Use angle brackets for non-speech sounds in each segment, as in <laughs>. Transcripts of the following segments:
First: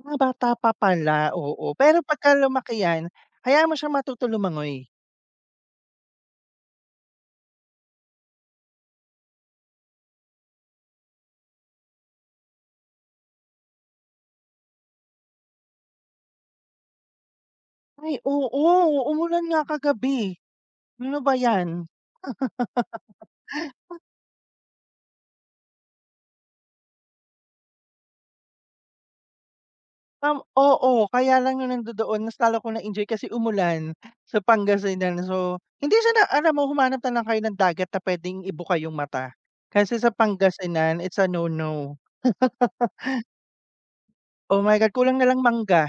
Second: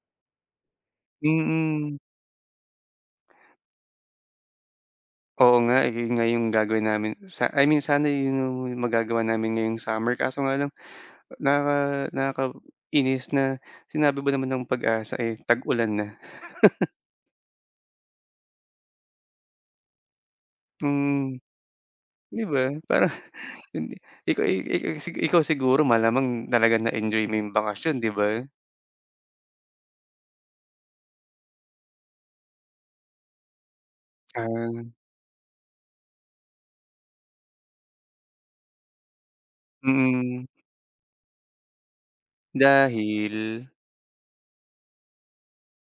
Mga bata pa pala, oo. Mm. Pero pagka lumaki 'yan, hayaan mo siyang matuto lumangoy. Oo, nga, eh, ayon nga yung gagawin namin sa I mean, sana yun yung magagawa namin ngayong summer, kaso nga lang, naka nakaka-inis na, sinabi ba naman ng PAG-ASA, eh, tag-ulan na. <laughs> Ay, oo, umulan nga kagabi. Hmm, 'no ba Hmm. 'yan? Di ba, parang, hindi <laughs> ikaw ey ey el sige, ikaw siguro malamang talagang na-enjoy mo yung bakasyon, 'di ba? Um, oo, kaya lang yung nandodoon mas lalo 'ko na-enjoy kasi umulan sa Ah. Pangasinan, so hindi siya na alam mo humanap na lang kayo ng dagat na pwedeng ibuka yung mata, kasi sa Mm. Pangasinan it's a no-no. <laughs> Dahil? Oh, my God, kulang na lang mangga,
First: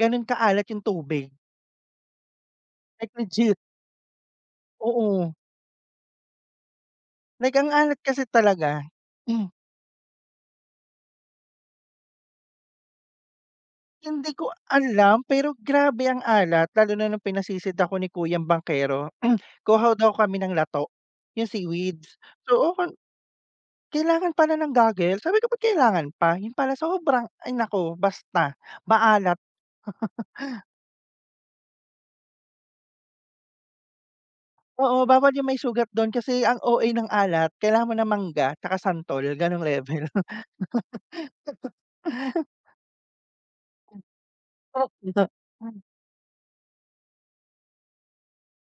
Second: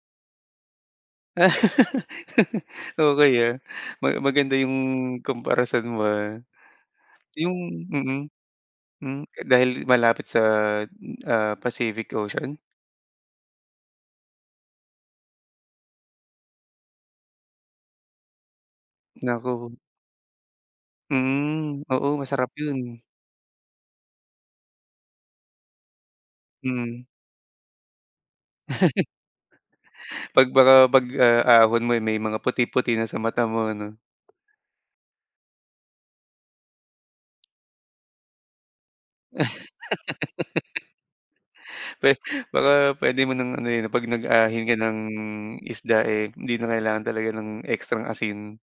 gano'n kaalat yung tubig. <laughs> Like Okey, ah. legit. Ma maganda yung Oo. comparison mo, ah. Yung Like, ang alat mm. kasi talaga, Hmm, ka hmm. dahil malapit sa, hmm, ah, Pacific Ocean? Hindi ko alam pero grabe ang alat, lalo na nung pinasisid ako ni kuyang bangkero. <clears throat> Naku. Kuha daw kami ng lato, yung Mm, oo, seaweeds, masarap so oken yun. kailangan pala ng goggles. Sabi ko, "Ba't kailangan pa?" yun pala Mm. sobrang ay, naku, basta maalat! <chuckles> Pag <chuckles> baka 'pag, ah, ahon mo, eh, may mga puti-puti na sa mata mo, 'no? Oo, bawal yung may sugat do'n, kasi ang OA ng alat, kailangan mo ng mangga 'tsaka santol, gano'ng level. <laughs> Pwe baka <laughs> pwede mo ng ano yun, eh, Hmm. 'pag nag-ahin ka Oh, ng ida pan. isda, eh, 'di na kailangan talaga ng ekstrang asin.